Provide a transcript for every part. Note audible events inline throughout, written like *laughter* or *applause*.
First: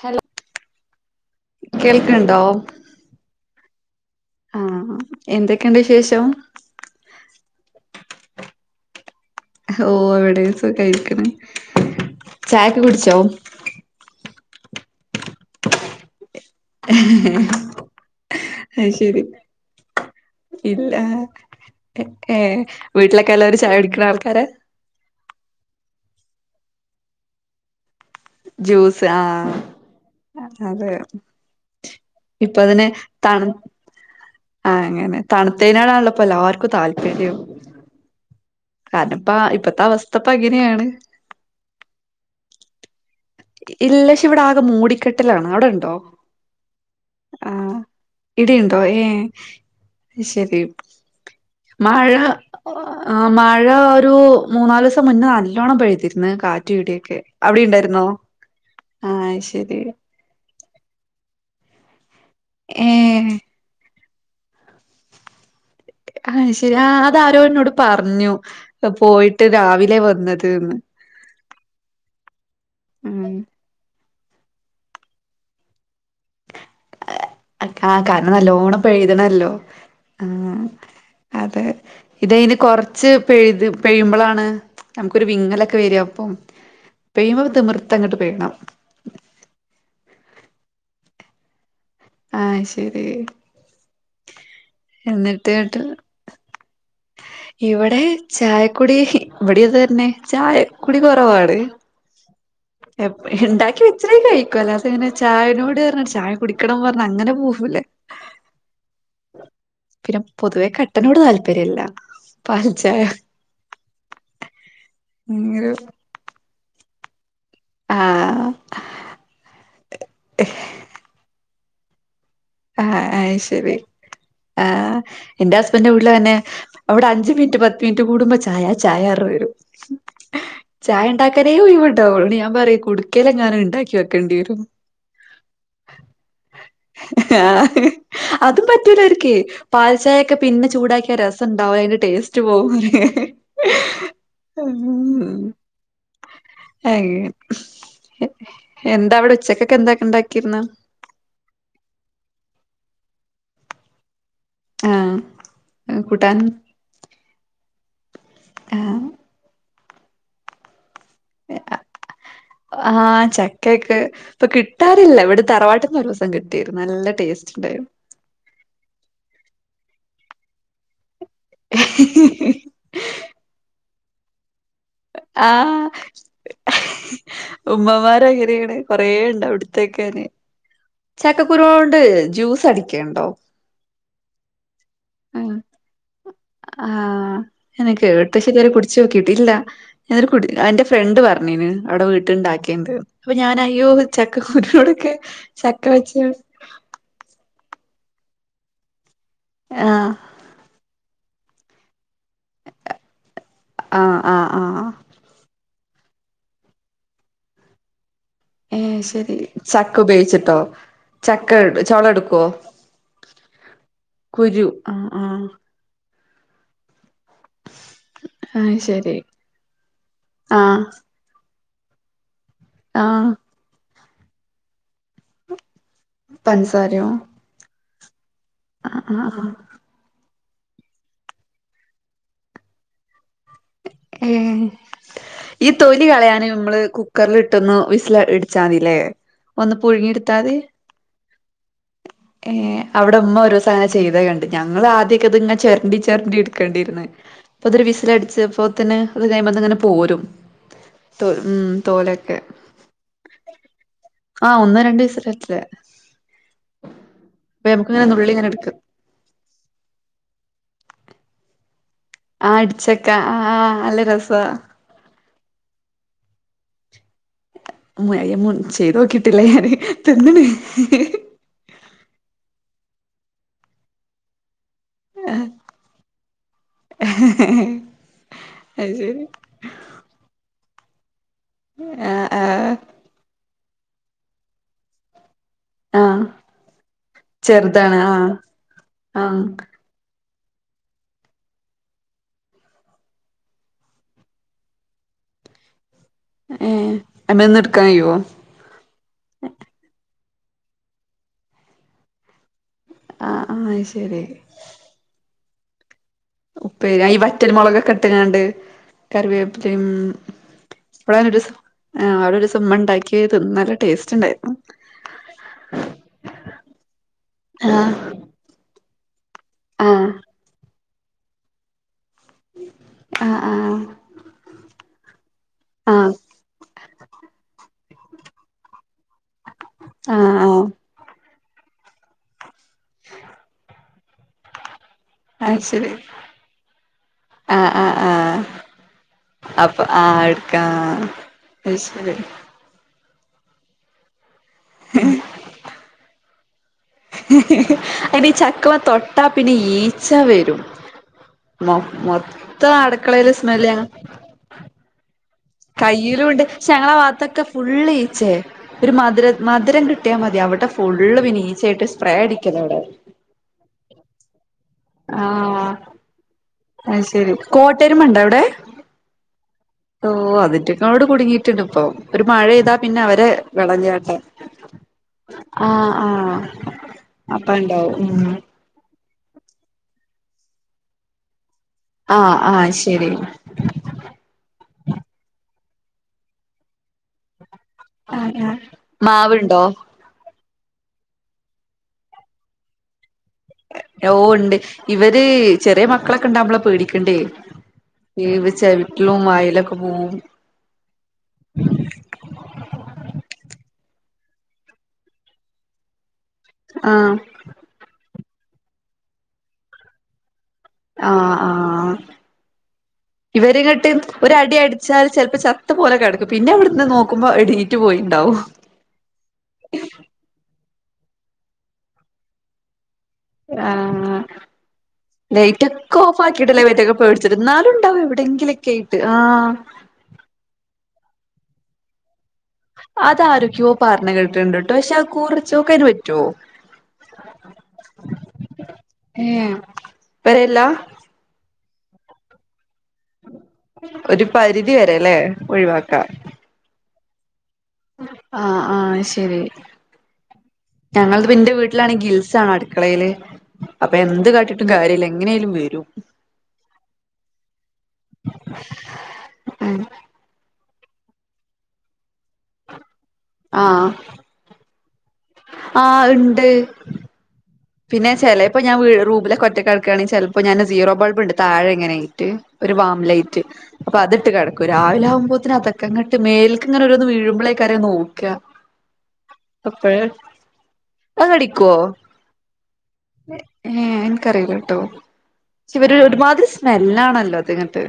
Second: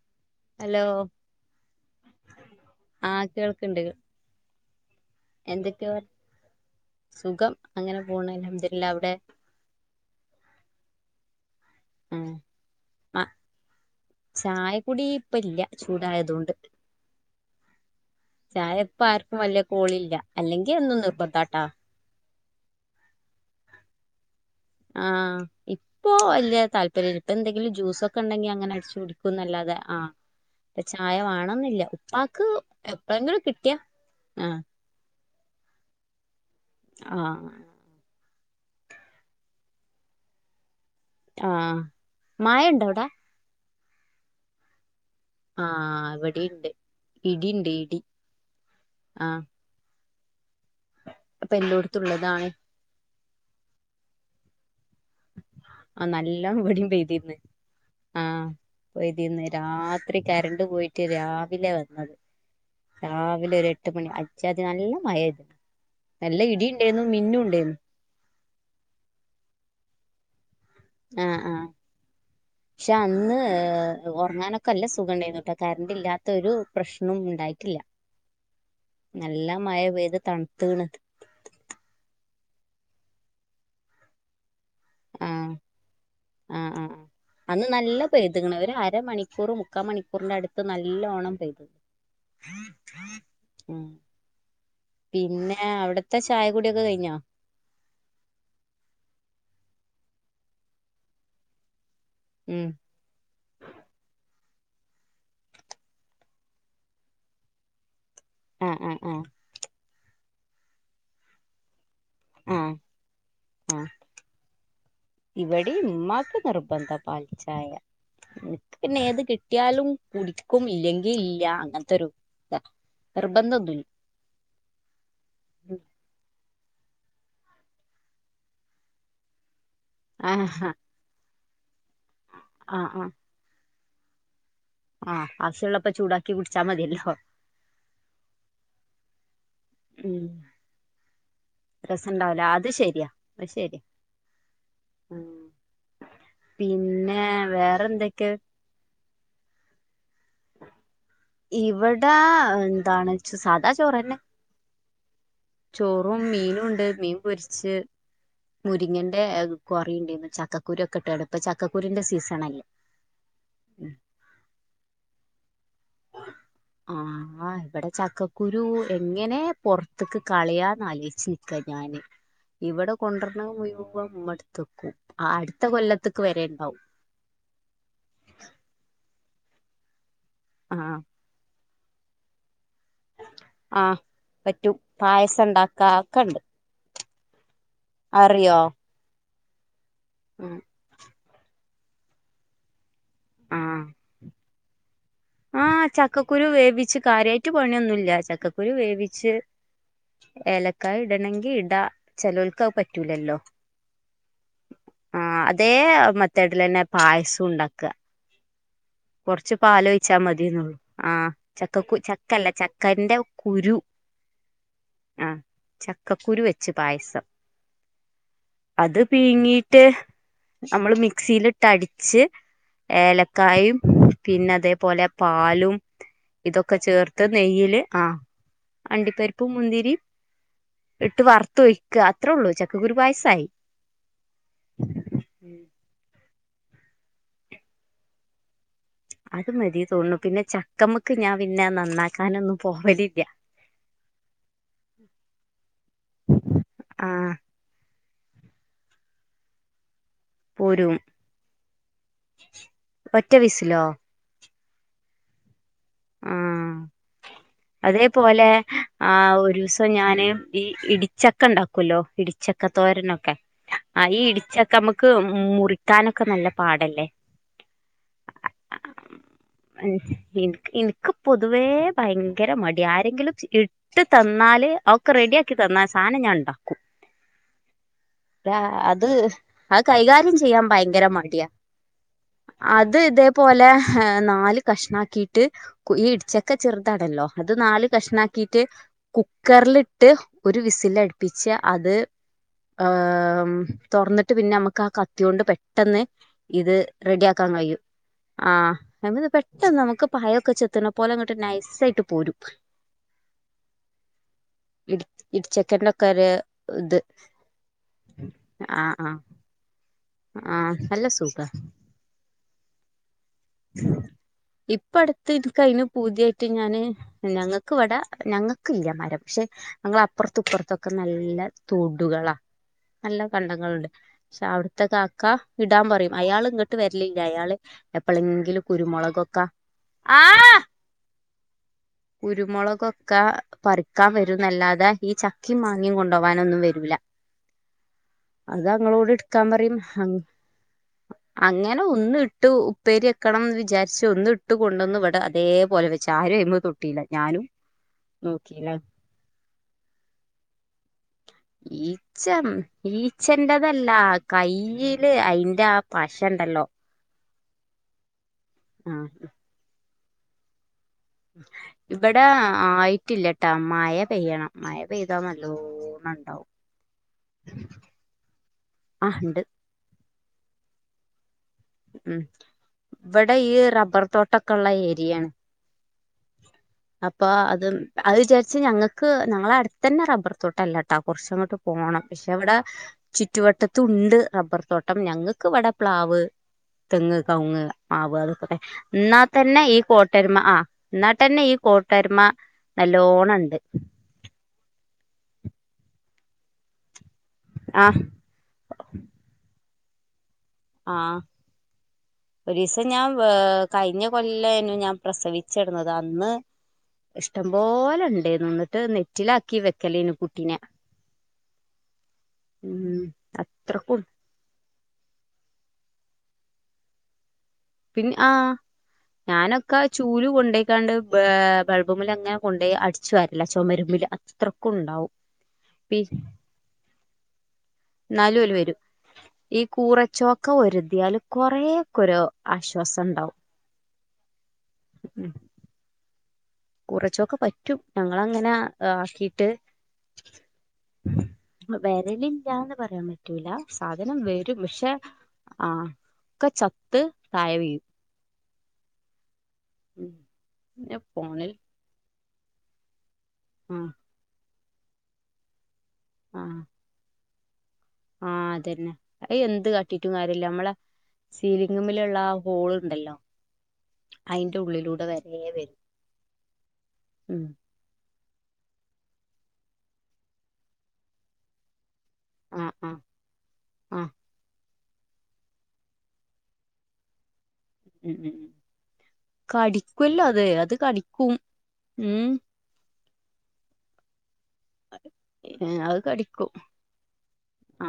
Hello hello ആഹ് കേൾക്ക്ണ്ട് കേൾ ആഹ്ഹാ എന്തൊക്കെ വർ സുഖം അങ്ങനെ പോണ് അൽഹംദിരില്ലാ. അവിടെ? ഓഹ് ഇവിടെയും സുഖയിരിക്ക്ണ്. ഉം ആഹ് ചായക്കുടീ ഇപ്പല്ല ചൂടായതോണ്ട്. അത് ശരി ചായപ്പാർക്കും വെല്ല്യ കോളില്ല അല്ലെങ്കി എന്നും നിർബന്ധാട്ടാ. ക്കെ ഏഹ് വീട്ടിലൊക്കെ എല്ലാരും ചായുടിക്ക്ണ ആൾക്കാര. ആഹ് ഇപ്പോ വെല്യ താല്പര്യല് പ്പെന്തെങ്കിലു ജ്യൂസൊ ക്കണ്ടെങ്കി അങ്ങനെ അട്ച്ചു ജ്യൂസ് ആഹ് കുടിക്കുന്നല്ലാതെ ആഹ് ഇപ്പ അതെ ചായ വാണന്നില്ല. മ്മാക്ക് ഇപ്പ അതിന് എപ്പളെങ്കിലു തണു കിട്ടിയാ ആഹ്. അങ്ങനെ തണ്‌ത്തീനാണല്ലപ്പൊ എല്ലാർക്കും ആ താല്പര്യം. കാര്ണപ്പ ഇപ്പത്തെ അവസ്ഥപ്പങ്ങനേണ്. ആഹ് മയണ്ടവ്ടെ? ഇല്ലക്ഷ ഇവിടാകെ മൂടിക്കെട്ട് ട്ട്ലാണ് ആ അവിടെണ്ടോ? ഇവിടെണ്ട് ഇടിണ്ട് ഇടി ഉണ്ട്, ആഹ് ഇടി. ഇടിണ്ടോ? ഏഹ് ആ അശരി ഇപ്പൊ എല്ലോടത്തും മഴ ഉള്ളതാണ് അ് മഴ ഒരു മൂന്നാലൂ സം മുന്നേ നല്ലോണം ആ പെഴ്തിര്ന്ന് നല്ലോണം കാറ്റ് ഇവിടെയും ഇടിയൊക്കെ. പെയ്തിരുന്നു അവിടിണ്ടയിരുന്നോ? ആഹ് പെയ്തീന്ന് രാത്രി കരണ്ട് പോയിട്ട് രാവിലെ വന്നത്. ഏ രാവിലെ ഒരു എട്ട് മണി അജ്ജാതി നല്ല മയെയ്ത്ക്ക്ണ്. അഹ് ശരി ആ അതാരോ ഇന്നോട് പറഞ്ഞു പോയിട്ട് രാവിലെ വന്നത് ന്ന്. ആഹ് ആഹ് പക്ഷേ അന്ന് ഉം അ് ഒറങ്ങാനൊക്കെ നല്ല സുഖണ്ടയ്നു ട്ടോ. കറണ്ട് ഇല്ലാ ത്തൊരു പ്രശ്നോം ഉണ്ടായിട്ടില്ല. ആ കാരണം നല്ലോണം നല്ല പെയ്തണല്ലോ മഴ പെയത് ആഹ് തണ്ത്ത്ണ്. അതെ ഇതെയിന് കൊറ്ച്ച് പെഴുത് പെയ്യുമ്പളാണ് നമുക്കൊരു ആഹ് വിങ്ങലൊക്കെ വര. അപ്പം ആഹ് ആഹ് പെയ്യുമ്പോ തിമിർത്തങ്ങട്ട് പെയ്യണം. അര മണിക്കൂർ മുക്കാ മണിക്കൂറിന്റടുത്ത് നല്ലോണം പെയ്ത്. ആശരി പിന്നെ അവിടത്തെ ചായ കുടിയൊക്കെ കഴിഞ്ഞോ ഇവിടെ ചായക്കുടി ഇവിടെ ഇത് തന്നെ ചായക്കുടി കുറവാണ് ഉം ഇണ്ടാക്കി വെച്ച കഴിക്കും അല്ലാതെ അങ്ങനെ ചായനോട് പറഞ്ഞ ചായ കുടിക്കണം പറ അങ്ങനെ പോവൂല്ല ആഹ് ആഹ് ആഹ് പിന്നെ പൊതുവെ കട്ടനോട് താല്പര്യല്ല ആഹ് പാൽച്ചായ ആഹ് അങ്ങനെ ഇവിടേം ഉമ്മക്ക് നിർബന്ധം പാൽച്ചായ ആഹ് ഇൻക്ക് പിന്നെ ഏത് കിട്ടിയാലും കുടിക്കും ഇല്ലെങ്കിൽ ഇല്ല അങ്ങനത്തൊരു ആഹ് അയ്ശരി ആഹ് എന്റെ ഹസ്ബന്റിന്റെ വീട്ടിലും അതെന്നെ അവിടെ അഞ്ച് മിനിറ്റ് പത്ത് മിനിറ്റ് കൂടുമ്പോ ചായ ചായാറഞ്ഞ് വരും ആഹാ ചായ ഉണ്ടാക്കാനേ ഉയുവുണ്ടാവൂ ഞാൻ പറയും ആഹ് കുടിക്കേൽ എങ്ങാനും ഉണ്ടാക്കി വെക്കേണ്ടി വരും ആഹ് ആവശ്യമുള്ളപ്പ ചൂടാക്കി കുടിച്ചാ മതിയല്ലോ ആഹ് അതും പറ്റൂല ഒരിക്ക്‌ ഉം പാൽചായൊക്കെ പിന്നെ ചൂടാക്കിയാ രസോണ്ടാവുല അയിന്റെ ടേസ്റ്റ് പോവും പ്പ ശരി ഉം പിന്നെ അങ്ങനെ വേറെന്തൊക്കെ എന്താ അവിടെ ഉച്ചക്കൊക്കെ എന്താ ഉണ്ടാക്കിയിരുന്നെ ഇവിടെ എന്താണ് ച്ച സാദാ ചോറ്നെ ആഹ് ചോറും കൂട്ടാൻ മീനുണ്ട് മീൻ പൊരിച്ച് ആഹ് മുരിങ്ങിന്റെ ഏഹ് കറിണ്ടന്ന് ചക്കക്കുരു ഒക്കെ ഇട്ട്ണ്ട് ഇപ്പൊ ചക്കക്കുരുന്റെ സീസൺ അല്ലേ ആഹ് ചക്കെക്കെ ഇപ്പൊ കിട്ടാറില്ല ഇവിടെ തറവാട്ടി ന്ന് ഒരിസം കിട്ടിരുന്നു നല്ല ടേസ്റ്റ് ഉണ്ടായിരുന്നു കുരു എങ്ങനെ പുറത്തക്ക് കളയാന്ന് ആലോയിച്ച് നിക്ക ഞാന് ഇവിടെ കൊണ്ടുവരണത് മുയുവൻ ഉമ്മെടുത്തെക്കും അടുത്ത കൊല്ലത്തക്ക് വരെ ഉണ്ടാവും ഉമ്മമാരങ്ങനെയാണ് കൊറേണ്ടാവും ഇട്ത്ത് വെക്കന് ആഹ് ചക്കക്കുരു കൊണ്ട് ജ്യൂസ് അടിക്കട്ടോ ആഹ് പറ്റും പായസം ഉം ഇണ്ടാക്ക ഒക്കെണ്ട് ആഹ് ഞാൻ കേട്ട് ക്ഷേ അറിയോ ഇതുരെ കുടിച്ചു നോക്കിട്ടില്ല ഞാതുവരെ കുടി ഉം എന്റെ ഫ്രണ്ട് പറഞ്ഞിന് അവിടെ വീട്ടിലുണ്ടാക്കലുണ്ട് അപ്പൊ ഞാൻ ആഹ് അയ്യോ ചക്കക്കൂരുടൊക്കെ ആഹ് ചക്കക്കുരു വേവിച്ച് കാര്യായിട്ട് പണിയൊന്നുല്ല ചക്കക്കുരു വേവിച്ച് ആഹ് ഏലക്കായ ഇടണങ്കി ഇടാ ചെലോൽക്ക്‌ അത് പറ്റൂലല്ലോ ആഹ് ആഹ് ആഹ് ആഹ് അതേ മെത്തേടിലന്നെ പായസുണ്ടാക്ക ഉം ചക്ക ഉപയോഗിച്ചിട്ടൊ മതിയെന്നുള്ളൂ ആഹ് ചക്ക ചക്കക്കു ചൊള ഇട്ക്കോ ചക്കല്ല ചക്കന്റെ കുരു കുരു ആഹ് ആഹ് ചക്കക്കുരു വെച്ച് പായസം അത് പീങ്ങിയിട്ട് ആഹ് നമ്മള് മി മിക്സീലിട്ടടിച്ച് ആഹ് ഏലക്കായും പിന്നെ അതേപോല പാലും ഇതൊക്ക പഞ്ചസാരയോ ചേർത്ത് നെയ്യില് ആഹ് ആഹ് ആഹ് അണ്ടിപ്പരിപ്പും ആഹ് മുന്തിരി ഇട്ട് വറുത്തൊഴി‌ക്ക അത്രൊള്ളു ചക്കകുരു പായസായി ഈ തൊലി കളയാന് നമ്മള് കുക്കറിലിട്ടൊന്ന് വിസില് ഇട് ച്ചാന്തിലേ ഒന്ന് പുഴുങ്ങി ഇട്ത്താല് കമക്ക് ഞാൻ പിന്നെ നന്നാക്കി ഏഹ് അവ്ടെ ഉമ്മ ഒരൂസം അങ്ങന ചെയ്തത് കണ്ട് ഞങ്ങളാ ആദ്യൊക്കിത് ഇങ്ങന ചൊരണ്ടി ചൊരണ്ടി ഇട്ക്കണ്ടെര്ന്ന് ആഹ് അപ്പതൊരു വിസിലടിച്ചപ്പോത്തിന് അത് അഴ്മ്മന്നിങ്ങന പോരും പോരും തോ ഉം തോലൊക്കെ ഒറ്റ വിസിലോ ആഹ് ഒന്നൊ രണ്ടൊ വിസില *unintelligible* ആഹ് അതേ നമുക്കിങ്ങനെ നുള്ളി പോലെ ഇങ്ങനെ എടുക്കും ആഹ് ഒരൂസം ഞാന് ഈ ഇടിച്ച ഒക്ക ഇണ്ടാക്കല്ലൊ ആഹ് ഇടിച്ചക്ക തോരനൊക്കെ ആഹ് നല്ല ആഹ് ഈ രസാ ഇടിച്ചക്ക നമ്മ ക്ക് മുറിക്കാനൊക്ക നല്ല പാടല്ലെ അയ്യ മുൻ ചെയ്ത് നോക്കീട്ടില്ല ഞാന് ഉം, തിന്ന്ണ് എനിക്ക് എനിക്ക് പൊതുവേ ഭയങ്കര മടിയ ആരെങ്കിലും ഇട്ട് തന്നാല് ക്കൊ റെഡിയാക്കി തന്ന സാധനം ഞാൻ ഇണ്ടാക്കും അത് അത് കൈകാര്യം ചെയ്യാൻ ഭയങ്കര മടിയാ ആഹ് ആഹ് അത് ഇതേപോലെ നാല് കഷ്ണാക്കീട്ട് ഈ ആഹ് ഇടിച്ചക്ക ചെറ്താണല്ലൊ അത് നാല് ചെറുതാണ് ആഹ് കഷണാക്കീട്ട് ആഹ് കുക്കർലിട്ട് ഒരു വിസിലട്പ്പിച്ച അത് ഏഹ് തൊറ്ന്നിട്ട് പിന്നെ നമുക്ക് ആഹ് കത്ത്യോണ്ട് പെട്ടെന്ന് ഇത് ഏഹ് റെഡിയാക്ക അയ്മന്ന് കയ്യും എടുക്കാൻ കഴിയോ ആഹ് അയ്മന്ന് പെട്ടെന്ന് നമുക്ക് പയൊക്കെ ചെത്ത്ണ പോലെ ഇങ്ങ്ട്ട് നൈസായിട്ട് പോരും ആഹ് ആഹ് അയ് ശരി ഇടി ഇടിചക്കന്റെക്കൊര് ഉപ്പേരി ഈ വറ്റൽ മുളകൊക്ക ഇട്ട്ങ്ങാണ്ട് ആഹ് ആഹ് കറിവേപ്പിലിം ആഹ് നല്ല സുഖ അവിടെ ഒരു ദിവസം ഉമ്മ ഉണ്ടാക്കി തിന്ന് നല്ല ടേസ്റ്റ് ഉണ്ടായിരുന്നു ഇപ്പ അടുത്ത് ഇൻക്കയിന് പൂത്യായിട്ട് ഞാന് ഞങ്ങക്ക് ഇവിട ആഹ് ഞങ്ങ ക്കില്ല മരം പക്ഷെ നങ്ങളെ ആഹ് അപ്പർത്തപ്പു ഇപ്പർത്തൊക്ക നല്ല തൊടുകള നല്ല ആഹ് കണ്ടങ്ങള്ണ്ട് പക്ഷെ അവിടു ത്തകാക്ക ഇടാൻ ആഹ് പറയും അയാള് ഇങ്ങ്ട്ട് വര്ലില്ല അയാള് എപ്പളെങ്കിലും കുരുമുളകൊക്ക ആഹ് കുരുമുളകൊക്ക പറിക്കാൻ വരുംന്നല്ലാതെ ഈ ചക്കിം അത് ശരി മാങ്ങിം കൊണ്ടോവാനൊന്നും വരൂല ആഹ് ആഹ് ആഹ് അത് ഞങ്ങളോട് ഇട്ക്കാ പറിയ് അപ്പൊ ആഹ് എടുക്കാം അത് അങ്ങനെ ശരി ഒന്ന് ഇട്ടു ഉപ്പേരിവെക്കണംന്ന് വിചാരിച്ച് ഒന്ന് ഇട്ട് കൊണ്ടന്ന് ഇവിട അതേപോല വെച്ച് ആരും അയ്മതൊട്ട് അയിന് ചക്കമെ തൊട്ട പിന്നെ ഈച്ച വരും മൊ ഈച്ചം മൊത്തം അടുക്കളയില് സ്മെല്ല് ഈച്ചന്റെതല്ല കയ്യില് അയിന് കയ്യിലുണ്ട് പക്ഷെ ഞങ്ങളെ ഭാഗത്തൊക്കെ ഫുള്ളീച്ചേ ഒരു ആ മധുര മധുരം കിട്ടിയാ മതി അവിടെ ഫുള്ള് പിന്നെ ഈച്ചയായിട്ട് സ്പ്രേ ഇവിടെ അടിക്കല അവിടെ ആയിട്ടില്ല ട്ടോ മഴ പെയ്യണം മയ പെയ്ത നല്ലോണണ്ടാവും അയ്ശെരി കോട്ടരമ ഉണ്ട വിടെ ആ ഇണ്ട് ഓ അതിറ്റങ്ങളോട് കുടുങ്ങി ണ്ട്പ്പോ ഉം ഒരു മഴെയ്താ പിന്നെ അവരെ ഇവിടെ ഈ റബ്ബർ വിളഞ്ഞാട്ട തോട്ടൊക്കെള്ള ഏരിയാണ് ആഹ് ആഹ് അപ്പൊ അപ്പ അതും ഇണ്ടാവും അത് ഉം വിചാരിച്ച് ഞങ്ങക്ക് ഞങ്ങളെ അടുത്ത തന്നെ റബ്ബർ തോട്ടല്ലട്ടാ കുറച്ചങ്ങോട്ട് പോണം പക്ഷെ ആഹ് അവിടെ ആഹ് ശരി ചുറ്റുവട്ടത്തുണ്ട് റബ്ബർ തോട്ടം ഞങ്ങൾക്ക്വ്ടെ പ്ലാവ് തെങ്ങ് കവുങ്ങ് മാവ് ആഹ് അതൊക്കെ പ ആഹ് ഇന്നാ തന്നെ മാവുണ്ടോ ഈ കോട്ടരുമ ആ എന്നാട്ടന്നെ ഈ കോട്ടരമ നല്ലോണം ഉണ്ട് ഓ ഇണ്ട് ഇവര് ചെറിയ മക്കളൊക്കെ ഉണ്ടാവുമ്പോളോ പേടിക്കണ്ടേ ആഹ് ഈവ് ചവിട്ടിലും വായിലൊക്കെ പോവും ആഹ് ഒരീസംഞാം വേ കയ്ഞ്ഞ കൊല്ലെയ്നു ഞാ പ്രസവിച്ചടന്നത് അന്ന് ആഹ് ഷ്ടം പോല ണ്ടെര്ന്നു. ന്നട്ട് നെറ്റിലാക്കി വെക്കലേയ്നു കുട്ടിന. ആഹ് ആഹ് ഉം ഇവരിങ്ങട്ട് അത്രക്കും ഒര ടി അടിച്ചാൽ ചെലപ്പോ ചത്ത പോല കെടക്കും പിന്ന അവിട്ന്ന് നോക്കുമ്പ എടീ പിൻ ആഹ് ഞാനൊക്ക ചൂല് കൊണ്ടെയ്കാണ്ട് ബേ ബൾബ് മെല ങ്ങനെ കൊണ്ടോയി അടിച്ച്‌ ച്ചുവാര്ല്ല ചൊമരുമ്മല് ആഹ് അത്രക്കും ണ്ടാവും പിരി കിട്ലെ ബെറ്റക്ക പേടിച്ചിട്ട് എന്നാ ലു ന്നാലു ഓല് വെരും ഈ കൂറച്ചോക്ക ഒരതിയാല് കൊറേ ക്കൊരൊ അതാരൊക്ക്യോ പറഞ്ഞ്. കേട്ടിട്ട്ണ്ട് ട്ടോ പക്ഷേ അ കൂറ ചോക്കേ അയന് പറ്റ് വോ കൂറച്ചൊക്ക പറ്റും ഞങ്ങളങ്ങന അ അക്കിട്ട് ഏഹ് വരെല്ല *unintelligible* വേരലിൻ ല്ലാന്ന് പറയാം പറ്റൂല സാധനം ഒരു വെരും പരിധി പക്ഷേ വരെല്ലേ ആഹ് ഒഴിവാക്കാം ക്ക ചത്ത് താഴ വീഴും ആഹ് ആഹ് ശരി ഉം പിന്നെ ഞങ്ങൾത് തിപ്പന്റ ഫോണിൽ വീട് ലാണെ ഗിൽസാണ അട്ക്കളെല് ആഹ് അപ്പ എന്ത് കാട്ടിട്ടും കാര്യല്ല എങ്ങനെലും വെരും ആഹ് ആഹ് അതന്നെ അയ് എന്ത് കാട്ടിട്ടും കാര്യല്ല നമ്മളസീലങ്ങമ്മില് ള്ള ഹോള് ണ്ടല്ലോ ആഹ് അയ്ന്റ ഉള്ളിലൂടെ വെര് ആഹ് ഇണ്ട്. ഉം പിന്നെ ചെലേപ്പ ഞാ വ്ഴ് റൂബിലൊക്കൊറ്റക്കടക്കാണെ ചെൽപ്പോ ഞാന് സീറോ ബൾബ്ണ്ട് താഴെ ങ്ങനെയ് റ്റ് ആഹ് ഒര് ആഹ് വാംലൈറ്റ് അപ്പ ആഹ് അത്ട്ട് കെടക്കു രാവ് ലാ വ്മ്പോത്തെന് അതക്കങ്ങട്ട് മേൽക്ക്ങ്ങനൊരൊന്ന് വീഴ്‌മ്പ്ളെ ക്കരം ഉം നോക്ക ഉം അപ്പഴ് കടിക്കുവല്ലോ അത് അത് അത് കടിക്കും കടിക്കുവോ ഉം ഹ് ഏഹ് എൻക്കറിലട്ടോ ഏ, പക്ഷെ വര് അത് കടിക്കും ഒരുമാതിരി സ്മെല്ലാണല്ലോ അത്ങ്ങട്ട്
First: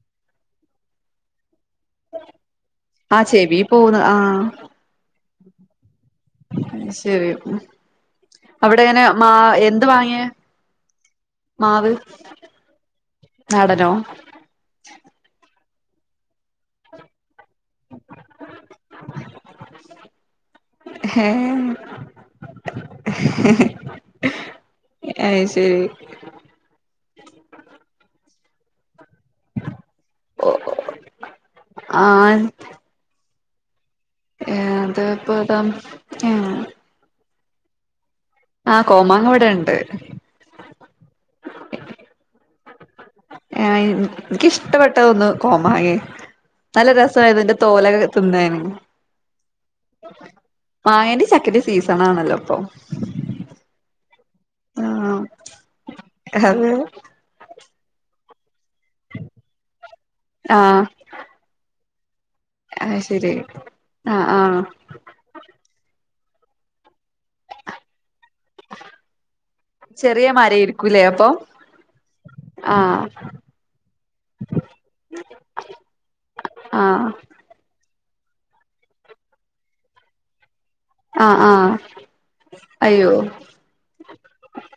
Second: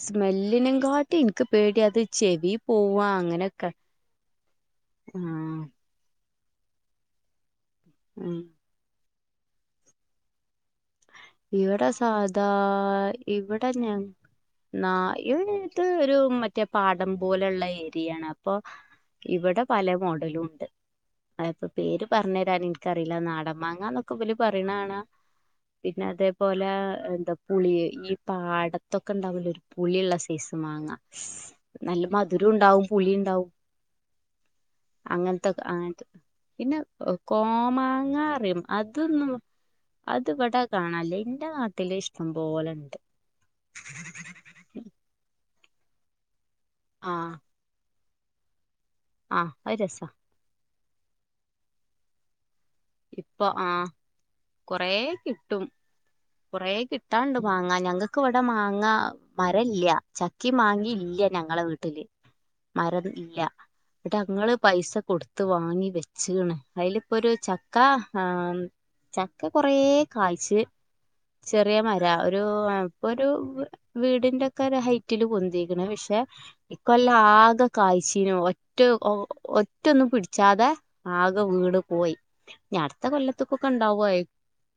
സ്മെല്ലിനേ കാട്ടി ഇൻക്ക് പേടിയത് ചെവി പോവ്വ ആഹ് ചെവി അങ്ങനക്കെ പോവുന്ന ആഹ് ആഹ് ശരി ഉം അവടെങ്ങ്നെ മാ എന്ത് മാങ്ങയെ ഇവ്ട സാധാ ഇവട നാടനോ ഞങ്ങ് ന്നായ് ഇത് രു മറ്റേ പാടം പോലെള്ള ഈ എരിയാണ് അപ്പൊ ഇവട പല മോഡലൂണ്ട്. അയ്പ്പ ഏഹ് പേര് പറഞ്ഞെരാൻ എനിക്കറില നാടം മാങ്ങന്നൊക്ക ഇബല് പറേണ കാണാ അയ് ശെരി അതേപോല എന്താ പുളിയ് ഈ പാട ത്തൊക്ക ഇണ്ടാവുലെ ഒര് പുളിയൊള്ള സൈസ് മാങ്ങ നല്ല മധ് ആഹ് രുണ്ടാവും പുളിണ്ടാവും ഏഹ് അത് അങ്ങൻത്തൊക്ക ഇപ്പതാ അങ്ങനത്തെ ഏഹ് പിന്ന അവൗ കോമാങ്ങാറെം ആഹ് അത്ന്നു കോമാങ്ങ ഇവിടെ ഉണ്ട് അ ത് ഇബട കാണൻല്ല എന്റ നാട്ടില് ഇഷ്ടം പോലെണ്ട് ഞായിം എനിക്കിഷ്ടപ്പെട്ടതൊന്ന് കോമങ്ങെ നല്ല രസവാ ആഹ് ഇത് ന്റ തോലെക തിന്നാന് ആഹ് അത് രസാ മാങ്ങന്റ ചക്കെടെ സീസണാണല്ലോ ഇപ്പൊ ഇപ്പ ആഹ് കൊറേ ആഹ് കിട്ടും അത് കൊറേ കിട്ട് ട്ടാണ്ട് മാങ്ങ ഞങ്ങക് ക്ക് ഇവിടെ മാങ്ങാ മരല്ല്യ ചക്കിം ആഹ് മാങ്ങിം ഇല്ല്യ ഞങ്ങളെ വീട്ടില് അത് മരം ശരി ഇല്ല എന്നട്ട് ആഹ് അങ്ങള് ആഹ് പൈസ കൊടുത്ത് ത്ത് വാങ്ങി വെച്ചക്ണ് അതിലിപ്പൊ ഒരു ചക്ക ആ ചക്ക കൊറേ ചെറിയ കായ്ച്ച് മരായിരിക്കൂലേ അപ്പൊ ചെറിയ മരാ ഒരു ആഹ് ഇപ്പൊ ഒരു വീടിന്റെക്കെ ഒരു ഹൈറ്റില് പൊന്തിക്ക്ണ് പക്ഷെ ആഹ് ഇക്കൊല്ലം ആകെ കായ്ച്ചീന്ന് ഒറ്റ ഒറ്റൊന്നും പിടിച്ചാതെ ആഹ് ആകെ ആഹ് വീണു പോയി എനി അടുത്ത അയ്യോ കൊല്ലത്ത്ക്കൊക്കെ ഉണ്ടാവുവായി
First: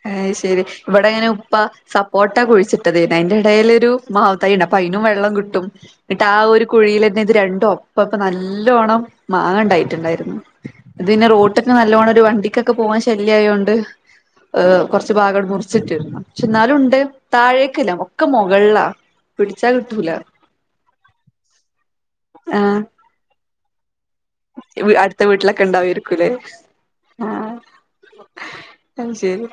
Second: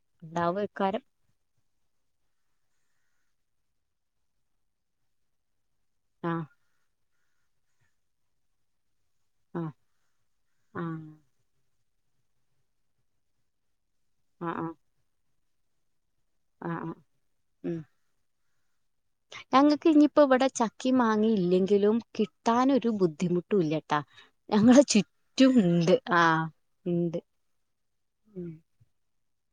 അയ് ശെരി ഇവിടെ ഇങ്ങനെ ഉപ്പാ സപ്പോർട്ടാ കുഴിച്ചിട്ടത്ന്നെ അതിന്റെ ഇടല്ലൊരു മാവ് തൈയിണ്ട് അപ്പൊ അയിനും വെള്ളം കിട്ടും എന്നിട്ട് ആ ഒരു കുഴിൽ തന്നെ ഇത് രണ്ടും ഒപ്പപ്പം നല്ലോണം ആ മാങ്ങണ്ടായിട്ടുണ്ടായിരുന്നു ആ ഇത് പിന്നെ റോട്ട്ക്ക്നല്ലോണം ഒരു വണ്ടിക്കൊക്കെ പോവാൻ ശല്യമായൊണ്ട് ആ ഹ് കൊറച്ച് ഭാഗങ്ങന്ഡ് മുറിച്ചിട്ട് പക്ഷെ ആ ആ എന്നാലും ആ ഉണ്ട് ഉം താഴേക്കല്ല ഒക്കെ മുകൾ ളാ ഞങ്ങൾക്ക് ഇഞ്ഞിപ്പോ ഇവടെ ചക്കിം മാങ്ങിംയില്ലെങ്കിലും ആഹ് കിട്ടാനൊരു ബുദ്ധിമു ട്ടുംല്ല ട്ടാ അടുത്ത വീട്ടിലൊക്കെ ഇണ്ടാവേരിക്കു ഉണ്ട് ല്ലെആഹ് അയ് ശെരി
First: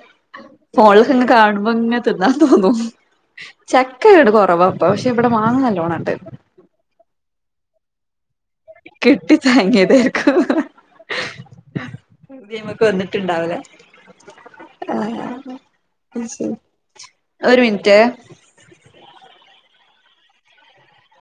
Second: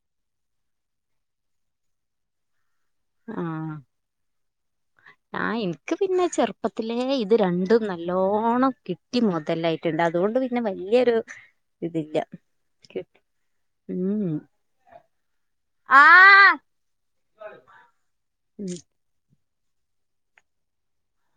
ഫോണിലൊക്കെ ഇങ്ങനെ കാണുമ്പോ ഇങ്ങനെ തിന്നാൻതോന്നും ആഹ് ചക്ക ഇവടെ കൊറവാട്ടോ പക്ഷെ ഇവടെ മാങ്ങ നല്ലോണംണ്ട് പ്പത്തിലെ ഇത് രണ്ടും നല്ലോണം കിട്ടി കെട്ടി മൊതലായിട്ടുണ്ട് അതുകൊണ്ട് താങ്ങിയതായിരിക്കും പിന്നെ വല്ല്യരു ഇതില്ല മ്മക്ക് കി ഉംഉം ആ ആ തീർച്ചയായും ഒരു മിന് റ്റേ ഉം